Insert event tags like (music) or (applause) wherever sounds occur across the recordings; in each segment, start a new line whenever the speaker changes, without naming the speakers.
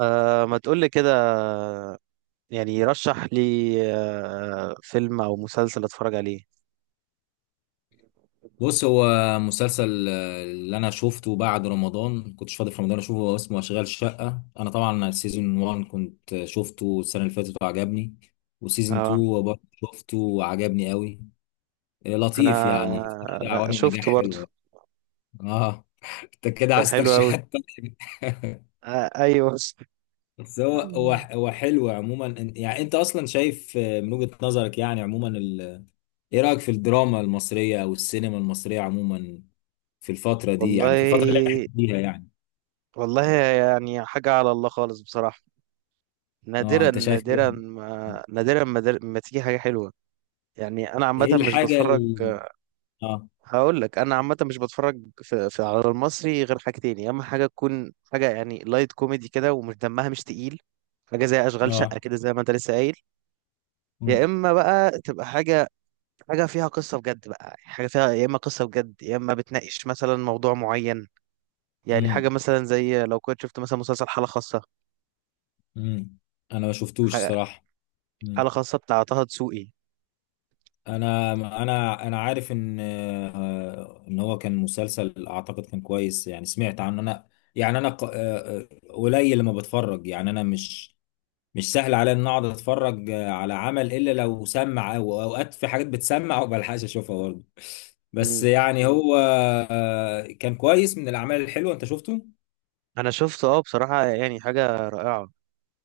أه، ما تقول لي كده، يعني رشح لي فيلم او مسلسل اتفرج عليه.
بص هو مسلسل اللي انا شفته بعد رمضان كنتش فاضي في رمضان اشوفه، هو اسمه اشغال شقة. انا طبعا سيزون 1 كنت شفته السنة اللي فاتت وعجبني، وسيزون
اه،
2 برضه شفته وعجبني قوي. لطيف
انا
يعني، في كده عوامل نجاح
شفته برضو.
حلوة يعني. اه (laughs) انت كده
كان
عايز
حلو قوي.
ترشيحات تانية. (laughs)
أه، ايوه.
بس هو حلو عموما، يعني انت اصلا شايف، من وجهة نظرك يعني عموما ايه رأيك في الدراما المصرية او السينما المصرية عموما في الفترة دي، يعني في الفترة اللي احنا
والله
فيها يعني.
والله يعني حاجة على الله خالص بصراحة.
اه
نادرا
انت شايف ايه؟
نادرا ما نادرا ما, در- ما تيجي حاجة حلوة. يعني انا عامة
إيه
مش
الحاجة
بتفرج.
اه.
هقول لك، انا عامه مش بتفرج في على المصري غير حاجتين، يا اما حاجه تكون حاجه يعني لايت كوميدي كده ومش دمها مش تقيل، حاجه زي اشغال شقه
اه.
كده زي ما انت لسه قايل، يا
مم.
اما بقى تبقى حاجه، حاجه فيها قصه بجد بقى، حاجه فيها يا اما قصه بجد يا اما بتناقش مثلا موضوع معين. يعني حاجه
مم.
مثلا زي لو كنت شفت مثلا مسلسل حاله خاصه،
مم. انا ما شفتوش
حاجه
الصراحة.
حاله
مم.
خاصه بتاع طه دسوقي.
انا عارف ان، ان هو كان مسلسل اعتقد كان كويس يعني، سمعت عنه انا. يعني انا قليل لما بتفرج، يعني انا مش سهل عليا ان اقعد اتفرج على عمل الا لو سمع، او اوقات في حاجات بتسمع وما بلحقش اشوفها برضه. بس
مم.
يعني هو كان كويس من الاعمال الحلوه، انت شفته.
انا شفته، اه بصراحه يعني حاجه رائعه.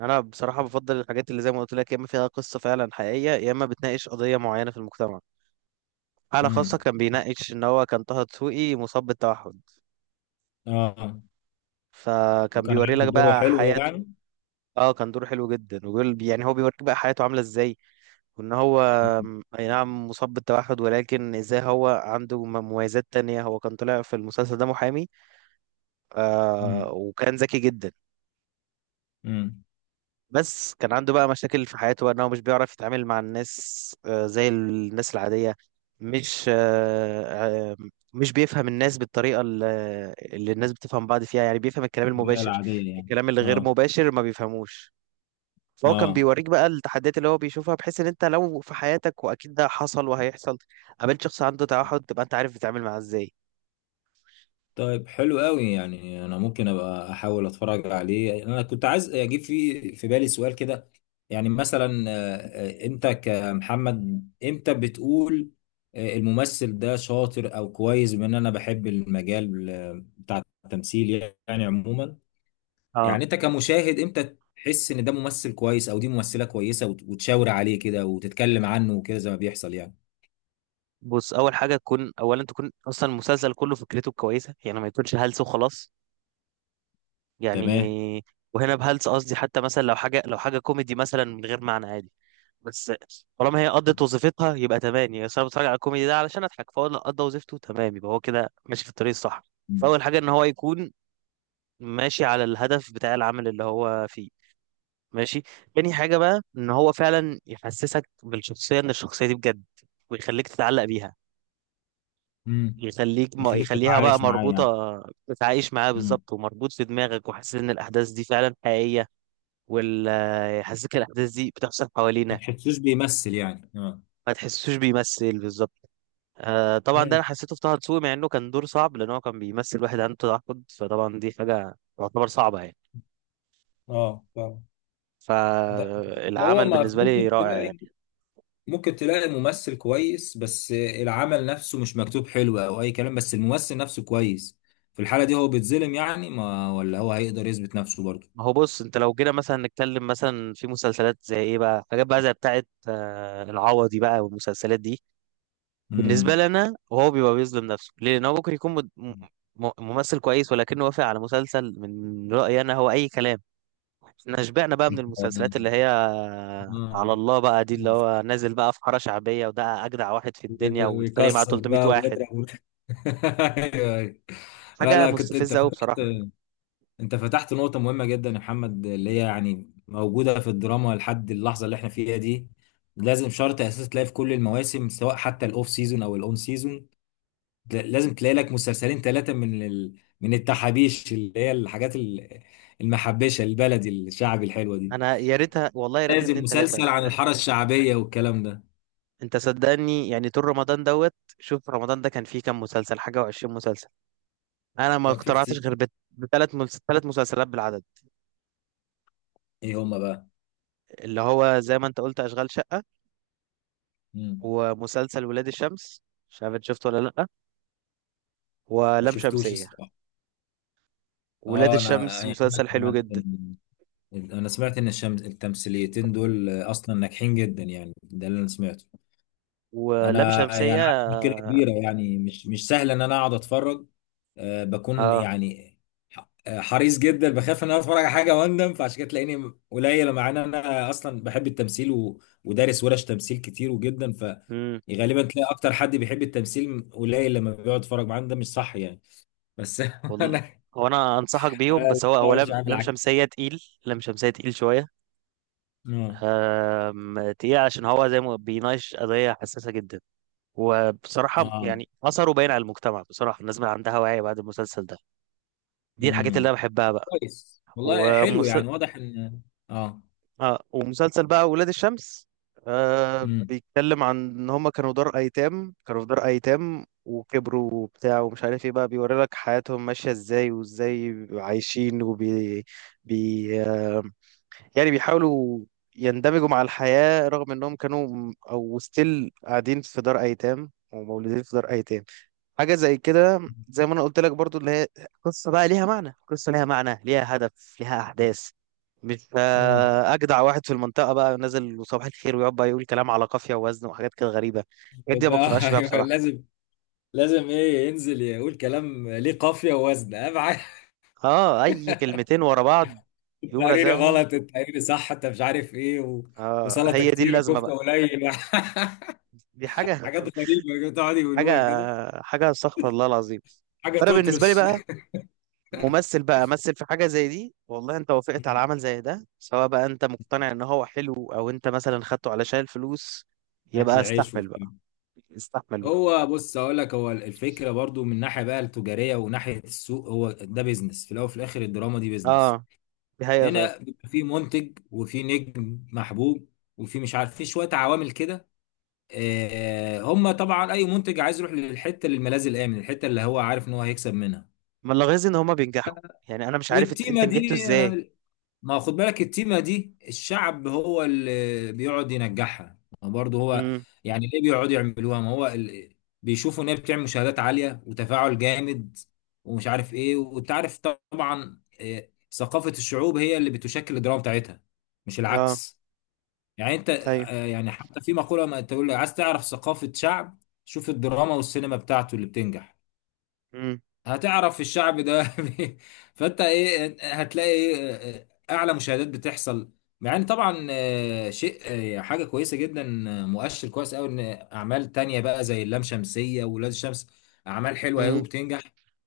انا بصراحه بفضل الحاجات اللي زي ما قلت لك يا اما فيها قصه فعلا حقيقيه يا اما بتناقش قضيه معينه في المجتمع. حاله خاصه
امم.
كان بيناقش ان هو كان طه دسوقي مصاب بالتوحد،
اه،
فكان
وكان
بيوري
عامل
لك
دوره
بقى
حلو
حياته.
يعني.
اه، كان دور حلو جدا، وبيقول يعني هو بيوريك بقى حياته عامله ازاي، وان هو اي نعم مصاب بالتوحد، ولكن ازاي هو عنده مميزات تانية. هو كان طلع في المسلسل ده محامي،
امم.
آه، وكان ذكي جدا.
امم.
بس كان عنده بقى مشاكل في حياته بقى، ان هو مش بيعرف يتعامل مع الناس زي الناس العادية. مش آه، آه، مش بيفهم الناس بالطريقة اللي الناس بتفهم بعض فيها، يعني بيفهم الكلام المباشر،
العاديه يعني.
الكلام اللي غير
اه.
مباشر ما بيفهموش. فهو كان
اه.
بيوريك بقى التحديات اللي هو بيشوفها، بحيث ان انت لو في حياتك، واكيد ده حصل وهيحصل، قابلت شخص عنده توحد، تبقى انت عارف تتعامل معاه ازاي.
طيب حلو قوي، يعني انا ممكن ابقى احاول اتفرج عليه. انا كنت عايز اجيب في بالي سؤال كده، يعني مثلا، انت كمحمد امتى بتقول الممثل ده شاطر او كويس، بما ان انا بحب المجال بتاع التمثيل يعني عموما، يعني
اه،
انت كمشاهد امتى تحس ان ده ممثل كويس او دي ممثلة كويسة، وتشاور عليه كده وتتكلم عنه وكده، زي ما بيحصل يعني.
بص، اول حاجه تكون اصلا المسلسل كله فكرته كويسه، يعني ما يكونش هلس وخلاص.
تمام.
يعني، وهنا بهلس قصدي حتى مثلا لو حاجه لو حاجه كوميدي مثلا من غير معنى عادي، بس طالما هي قضت وظيفتها يبقى تمام، يعني أصل انا بتفرج على الكوميدي ده علشان اضحك، فهو لو قضى وظيفته تمام يبقى هو كده ماشي في الطريق الصح. فاول حاجه ان هو يكون ماشي على الهدف بتاع العمل اللي هو فيه، ماشي. تاني حاجه بقى ان هو فعلا يحسسك بالشخصيه، ان الشخصيه دي بجد، ويخليك تتعلق بيها،
امم.
يخليك، ما
يخليك
يخليها بقى
تتعايش معاه
مربوطه.
يعني.
تتعايش معاها بالظبط، ومربوط في دماغك وحاسس ان الاحداث دي فعلا حقيقيه، ويحسسك الاحداث دي بتحصل
ما
حوالينا.
تحسوش بيمثل يعني، اه.
ما تحسوش بيمثل بالظبط. آه طبعا، ده
امم.
انا حسيته في طه دسوقي، مع انه كان دور صعب، لان هو كان بيمثل واحد عنده تعقد، فطبعا دي حاجه تعتبر صعبه يعني.
اه فاهم. ده هو،
فالعمل
ما
بالنسبه
ممكن
لي رائع
تلاقي
يعني.
ممكن تلاقي ممثل كويس بس العمل نفسه مش مكتوب حلو او اي كلام، بس الممثل نفسه كويس. في الحالة دي هو بيتظلم يعني، ما ولا هو هيقدر يثبت نفسه برضه.
ما هو بص، انت لو جينا مثلا نتكلم مثلا في مسلسلات زي ايه بقى، حاجات بقى زي بتاعه آه العوضي بقى والمسلسلات دي، بالنسبه
امم.
لنا هو بيبقى بيظلم نفسه ليه، لان هو ممكن يكون ممثل كويس، ولكنه وافق على مسلسل من رايي انا هو اي كلام. احنا شبعنا بقى من المسلسلات
(laughs)
اللي هي على
آه.
الله بقى، دي اللي هو نازل بقى في حارة شعبية، وده أجدع واحد في الدنيا ويتفرق معاه
ويكسر
300
بقى
واحد.
ويضرب. (laughs) أيوه، أيوه.
حاجة
لا كنت انت
مستفزة أوي بصراحة.
فاكر، انت فتحت نقطة مهمة جدا يا محمد، اللي هي يعني موجودة في الدراما لحد اللحظة اللي احنا فيها دي. لازم شرط اساسي تلاقي في كل المواسم، سواء حتى الاوف سيزون او الاون سيزون، لازم تلاقي لك مسلسلين ثلاثة من من التحابيش، اللي هي الحاجات المحبشة البلدي الشعبي الحلوة دي،
أنا يا ريتها، والله يا ريتها
لازم
اتنين تلاتة.
مسلسل عن الحارة الشعبية والكلام ده.
أنت صدقني، يعني طول رمضان دوت شوف، رمضان ده كان فيه كام مسلسل، حاجة وعشرين مسلسل. أنا ما
كان في
اقتنعتش
كتير.
غير تلات مسلسلات بالعدد،
ايه هما بقى؟
اللي هو زي ما أنت قلت أشغال شقة،
مم.
ومسلسل ولاد الشمس، مش عارف إنت شفته ولا لأ،
ما
ولام
شفتوش
شمسية.
الصراحة.
ولاد
اه انا
الشمس
يعني، أنا
مسلسل حلو
سمعت،
جدا.
انا سمعت ان التمثيليتين دول اصلا ناجحين جدا يعني، ده اللي انا سمعته.
ولام
انا يعني عندي
شمسية،
مشكله كبيره، يعني مش سهل ان انا اقعد اتفرج. بكون
اه
يعني حريص جدا، بخاف ان انا اتفرج على حاجه واندم، فعشان كده تلاقيني قليل، مع ان انا اصلا بحب التمثيل ودارس ورش تمثيل كتير وجدا،
امم.
فغالبا تلاقي اكتر حد بيحب التمثيل قليل لما بيقعد يتفرج معاه، ده مش صح يعني. بس (laughs)
والله
انا،
هو، انا انصحك بيهم،
أنا
بس هو
الموضوع مش عامل العكس.
لم شمسيه تقيل شويه.
اه.
آم، تقيل عشان هو زي ما بيناقش قضيه حساسه جدا، وبصراحه
اه.
يعني اثره باين على المجتمع. بصراحه الناس بقى عندها وعي بعد المسلسل ده. دي الحاجات اللي
امم.
انا بحبها بقى.
كويس والله، حلو يعني، واضح ان، اه.
اه، ومسلسل بقى ولاد الشمس آه
امم.
بيتكلم عن ان هما كانوا دار ايتام، كانوا في دار ايتام وكبروا وبتاع ومش عارف ايه، بقى بيوري لك حياتهم ماشية ازاي، وازاي بيبقوا عايشين وبي بي آه يعني بيحاولوا يندمجوا مع الحياة، رغم انهم كانوا او ستيل قاعدين في دار ايتام ومولودين في دار ايتام. حاجة زي كده زي ما انا قلت لك برضو، اللي هي قصة بقى ليها معنى، قصة ليها معنى، ليها هدف، ليها احداث. مش
امم.
اجدع واحد في المنطقة بقى نازل وصباح الخير ويقعد بقى يقول كلام على قافية ووزن وحاجات كده غريبة. الحاجات دي ما
يبقى (laughs)
بقتنعش بيها
أيوة،
بصراحة.
لازم، لازم ايه ينزل يقول كلام ليه قافيه ووزن، اهم حاجه.
اه، اي كلمتين ورا بعض
(laughs)
يقوم
التقريري
رازعهم،
غلط التقريري صح، انت مش عارف ايه
آه
وسلطه
هي دي
كتير
اللازمة بقى.
وكفته قليل.
دي
(laughs)
حاجة
حاجات
(laughs)
غريبه بتقعد
حاجة
يقولوها كده.
حاجة استغفر الله العظيم.
حاجه
فانا بالنسبة لي
تطرش.
بقى، ممثل بقى مثل في حاجة زي دي، والله انت وافقت على عمل
(laughs)
زي ده، سواء بقى انت مقتنع ان هو حلو او انت مثلا خدته علشان الفلوس،
اكل
يبقى
عيش
استحمل
وبتاع.
بقى، استحمل بقى.
هو بص اقول لك، هو الفكره برضو من ناحيه بقى التجاريه وناحيه السوق، هو ده بيزنس في الاول وفي الاخر، الدراما دي بيزنس.
اه، دي حقيقة فعلا.
هنا بيبقى في منتج وفي نجم محبوب وفي مش عارف، في شويه عوامل كده. هم طبعا اي منتج عايز يروح للحته، للملاذ الامن، الحته اللي هو عارف ان هو هيكسب منها.
ما لاحظ ان هما بينجحوا، يعني انا مش عارف انت
والتيمه
نجحته
دي،
ازاي.
ما هو خد بالك، التيمه دي الشعب هو اللي بيقعد ينجحها، ما هو برضه هو،
امم،
يعني ليه بيقعدوا يعملوها؟ ما هو بيشوفوا ان هي بتعمل مشاهدات عاليه وتفاعل جامد ومش عارف ايه، وانت عارف طبعا، ثقافه الشعوب هي اللي بتشكل الدراما بتاعتها، مش
اه،
العكس. يعني انت،
ايوه،
يعني حتى في مقولة، ما تقول لي عايز تعرف ثقافة شعب، شوف الدراما والسينما بتاعته اللي بتنجح،
امم،
هتعرف الشعب ده. (laughs) فانت ايه، هتلاقي إيه اعلى مشاهدات بتحصل. مع ان طبعا، شيء، حاجه كويسه جدا، مؤشر كويس قوي، ان اعمال تانية بقى زي اللام شمسيه وولاد الشمس، اعمال حلوه قوي
امم،
وبتنجح،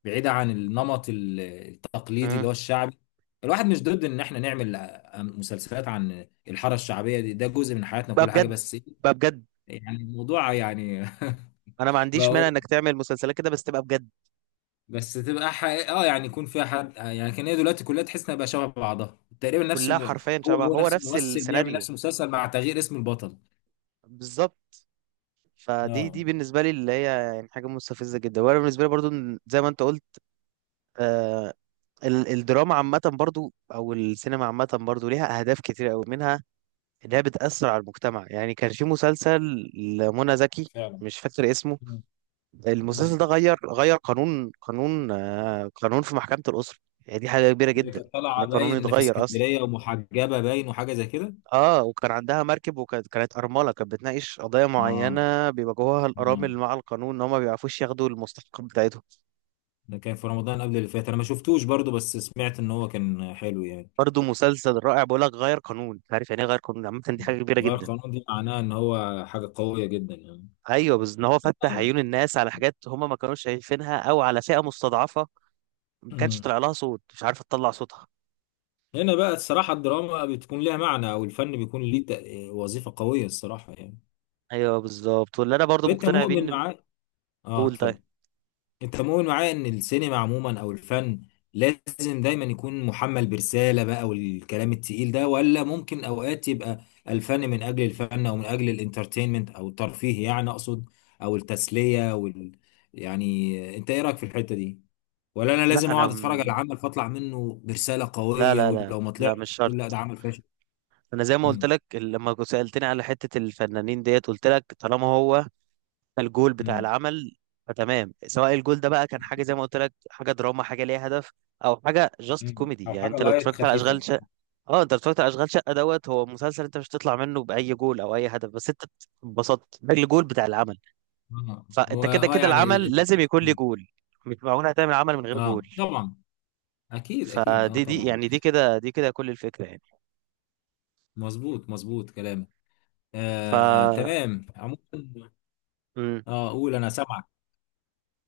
بعيده عن النمط التقليدي اللي
امم.
هو الشعبي. الواحد مش ضد ان احنا نعمل مسلسلات عن الحاره الشعبيه، دي ده جزء من حياتنا،
بقى
كل حاجه
بجد
بس
بقى بجد،
يعني الموضوع يعني.
انا ما
(laughs)
عنديش
بقى،
مانع انك تعمل مسلسلات كده بس تبقى بجد.
بس تبقى حقيقة، اه يعني يكون فيها حد يعني، كان هي دلوقتي كلها تحس انها بقى شبه بعضها تقريبا، نفس
كلها حرفيا
هو
شبه،
هو
هو
نفس
نفس
الممثل بيعمل
السيناريو
نفس المسلسل مع تغيير اسم البطل.
بالظبط. فدي
اه
بالنسبه لي اللي هي يعني حاجه مستفزه جدا. وانا بالنسبه لي برضو، زي ما انت قلت، آه الدراما عامه برضو او السينما عامه برضو ليها اهداف كتير قوي منها، انها بتاثر على المجتمع. يعني كان في مسلسل لمنى زكي،
فعلا.
مش فاكر اسمه،
مم.
المسلسل
مم.
ده غير قانون في محكمه الاسره. يعني دي حاجه كبيره
اللي
جدا،
كانت
ان
طالعه
القانون
باين في
يتغير اصلا.
اسكندريه ومحجبه باين وحاجه زي كده.
اه، وكان عندها مركب، وكانت ارمله. كانت بتناقش قضايا
اه.
معينه بيواجهوها
اه.
الارامل مع القانون، ان هم ما بيعرفوش ياخدوا المستحق بتاعتهم.
ده كان في رمضان قبل اللي فات، انا ما شفتوش برضو، بس سمعت ان هو كان حلو يعني.
برضه مسلسل رائع. بقول لك غير قانون، انت عارف يعني ايه غير قانون عامه، دي حاجه كبيره
غير
جدا.
القانون دي معناها ان هو حاجه قويه جدا يعني.
ايوه، بس ان هو فتح عيون الناس على حاجات هم ما كانوش شايفينها، او على فئه مستضعفه ما كانش
آه.
طلع لها صوت، مش عارفه تطلع صوتها.
هنا بقى الصراحة الدراما بتكون لها معنى، أو الفن بيكون ليه وظيفة قوية، الصراحة يعني.
ايوه بالظبط. واللي انا برضه
أنت
مقتنع بيه
مؤمن
ان،
معايا. آه
بقول طيب،
اتفضل. أنت مؤمن معايا إن السينما عموما أو الفن لازم دايما يكون محمل برسالة بقى والكلام التقيل ده، ولا ممكن أوقات يبقى الفن من أجل الفن، أو من أجل الانترتينمنت، أو الترفيه يعني، أقصد أو التسلية وال، يعني أنت إيه رأيك في الحتة دي؟ ولا أنا
لا،
لازم
انا
أقعد أتفرج على عمل فأطلع منه برسالة
لا
قوية،
لا لا
ولو ما
لا مش
طلعش أقول لا
شرط.
ده عمل فاشل؟
انا زي ما قلت
مم.
لك لما كنت سالتني على حته الفنانين ديت، قلت لك طالما هو الجول بتاع
امم.
العمل فتمام، سواء الجول ده بقى كان حاجه زي ما قلت لك، حاجه دراما حاجه ليها هدف، او حاجه جاست
مم.
كوميدي،
او
يعني
حاجه
انت لو
لايت
اتفرجت على
خفيفه.
اشغال شقه، اه، انت لو اتفرجت على اشغال شقه دوت، هو مسلسل انت مش هتطلع منه باي جول او اي هدف، بس انت اتبسطت، ده الجول بتاع العمل.
اه
فانت
هو
كده كده
يعني
العمل لازم يكون ليه جول، مش معقول هتعمل عمل من
اه
غير
آه.
جول.
طبعا، اكيد اكيد اه
فدي
طبعا.
يعني دي كده كل الفكره يعني.
مظبوط مظبوط كلامك.
ف
آه تمام عموما. اه قول انا سامعك.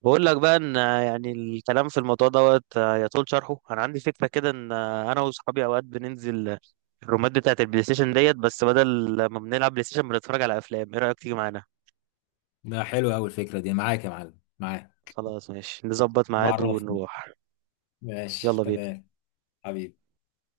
بقول لك بقى ان يعني الكلام في الموضوع دوت يطول شرحه. انا عندي فكره كده ان انا واصحابي اوقات بننزل الرومات بتاعه البلاي ستيشن ديت، بس بدل ما بنلعب بلاي ستيشن بنتفرج على افلام. ايه رايك تيجي معانا؟
ده حلو قوي الفكره دي، معاك يا معلم، معاك.
خلاص ماشي، نظبط ميعاد
بعرفني.
ونروح.
ماشي
يلا بينا.
تمام. حبيبي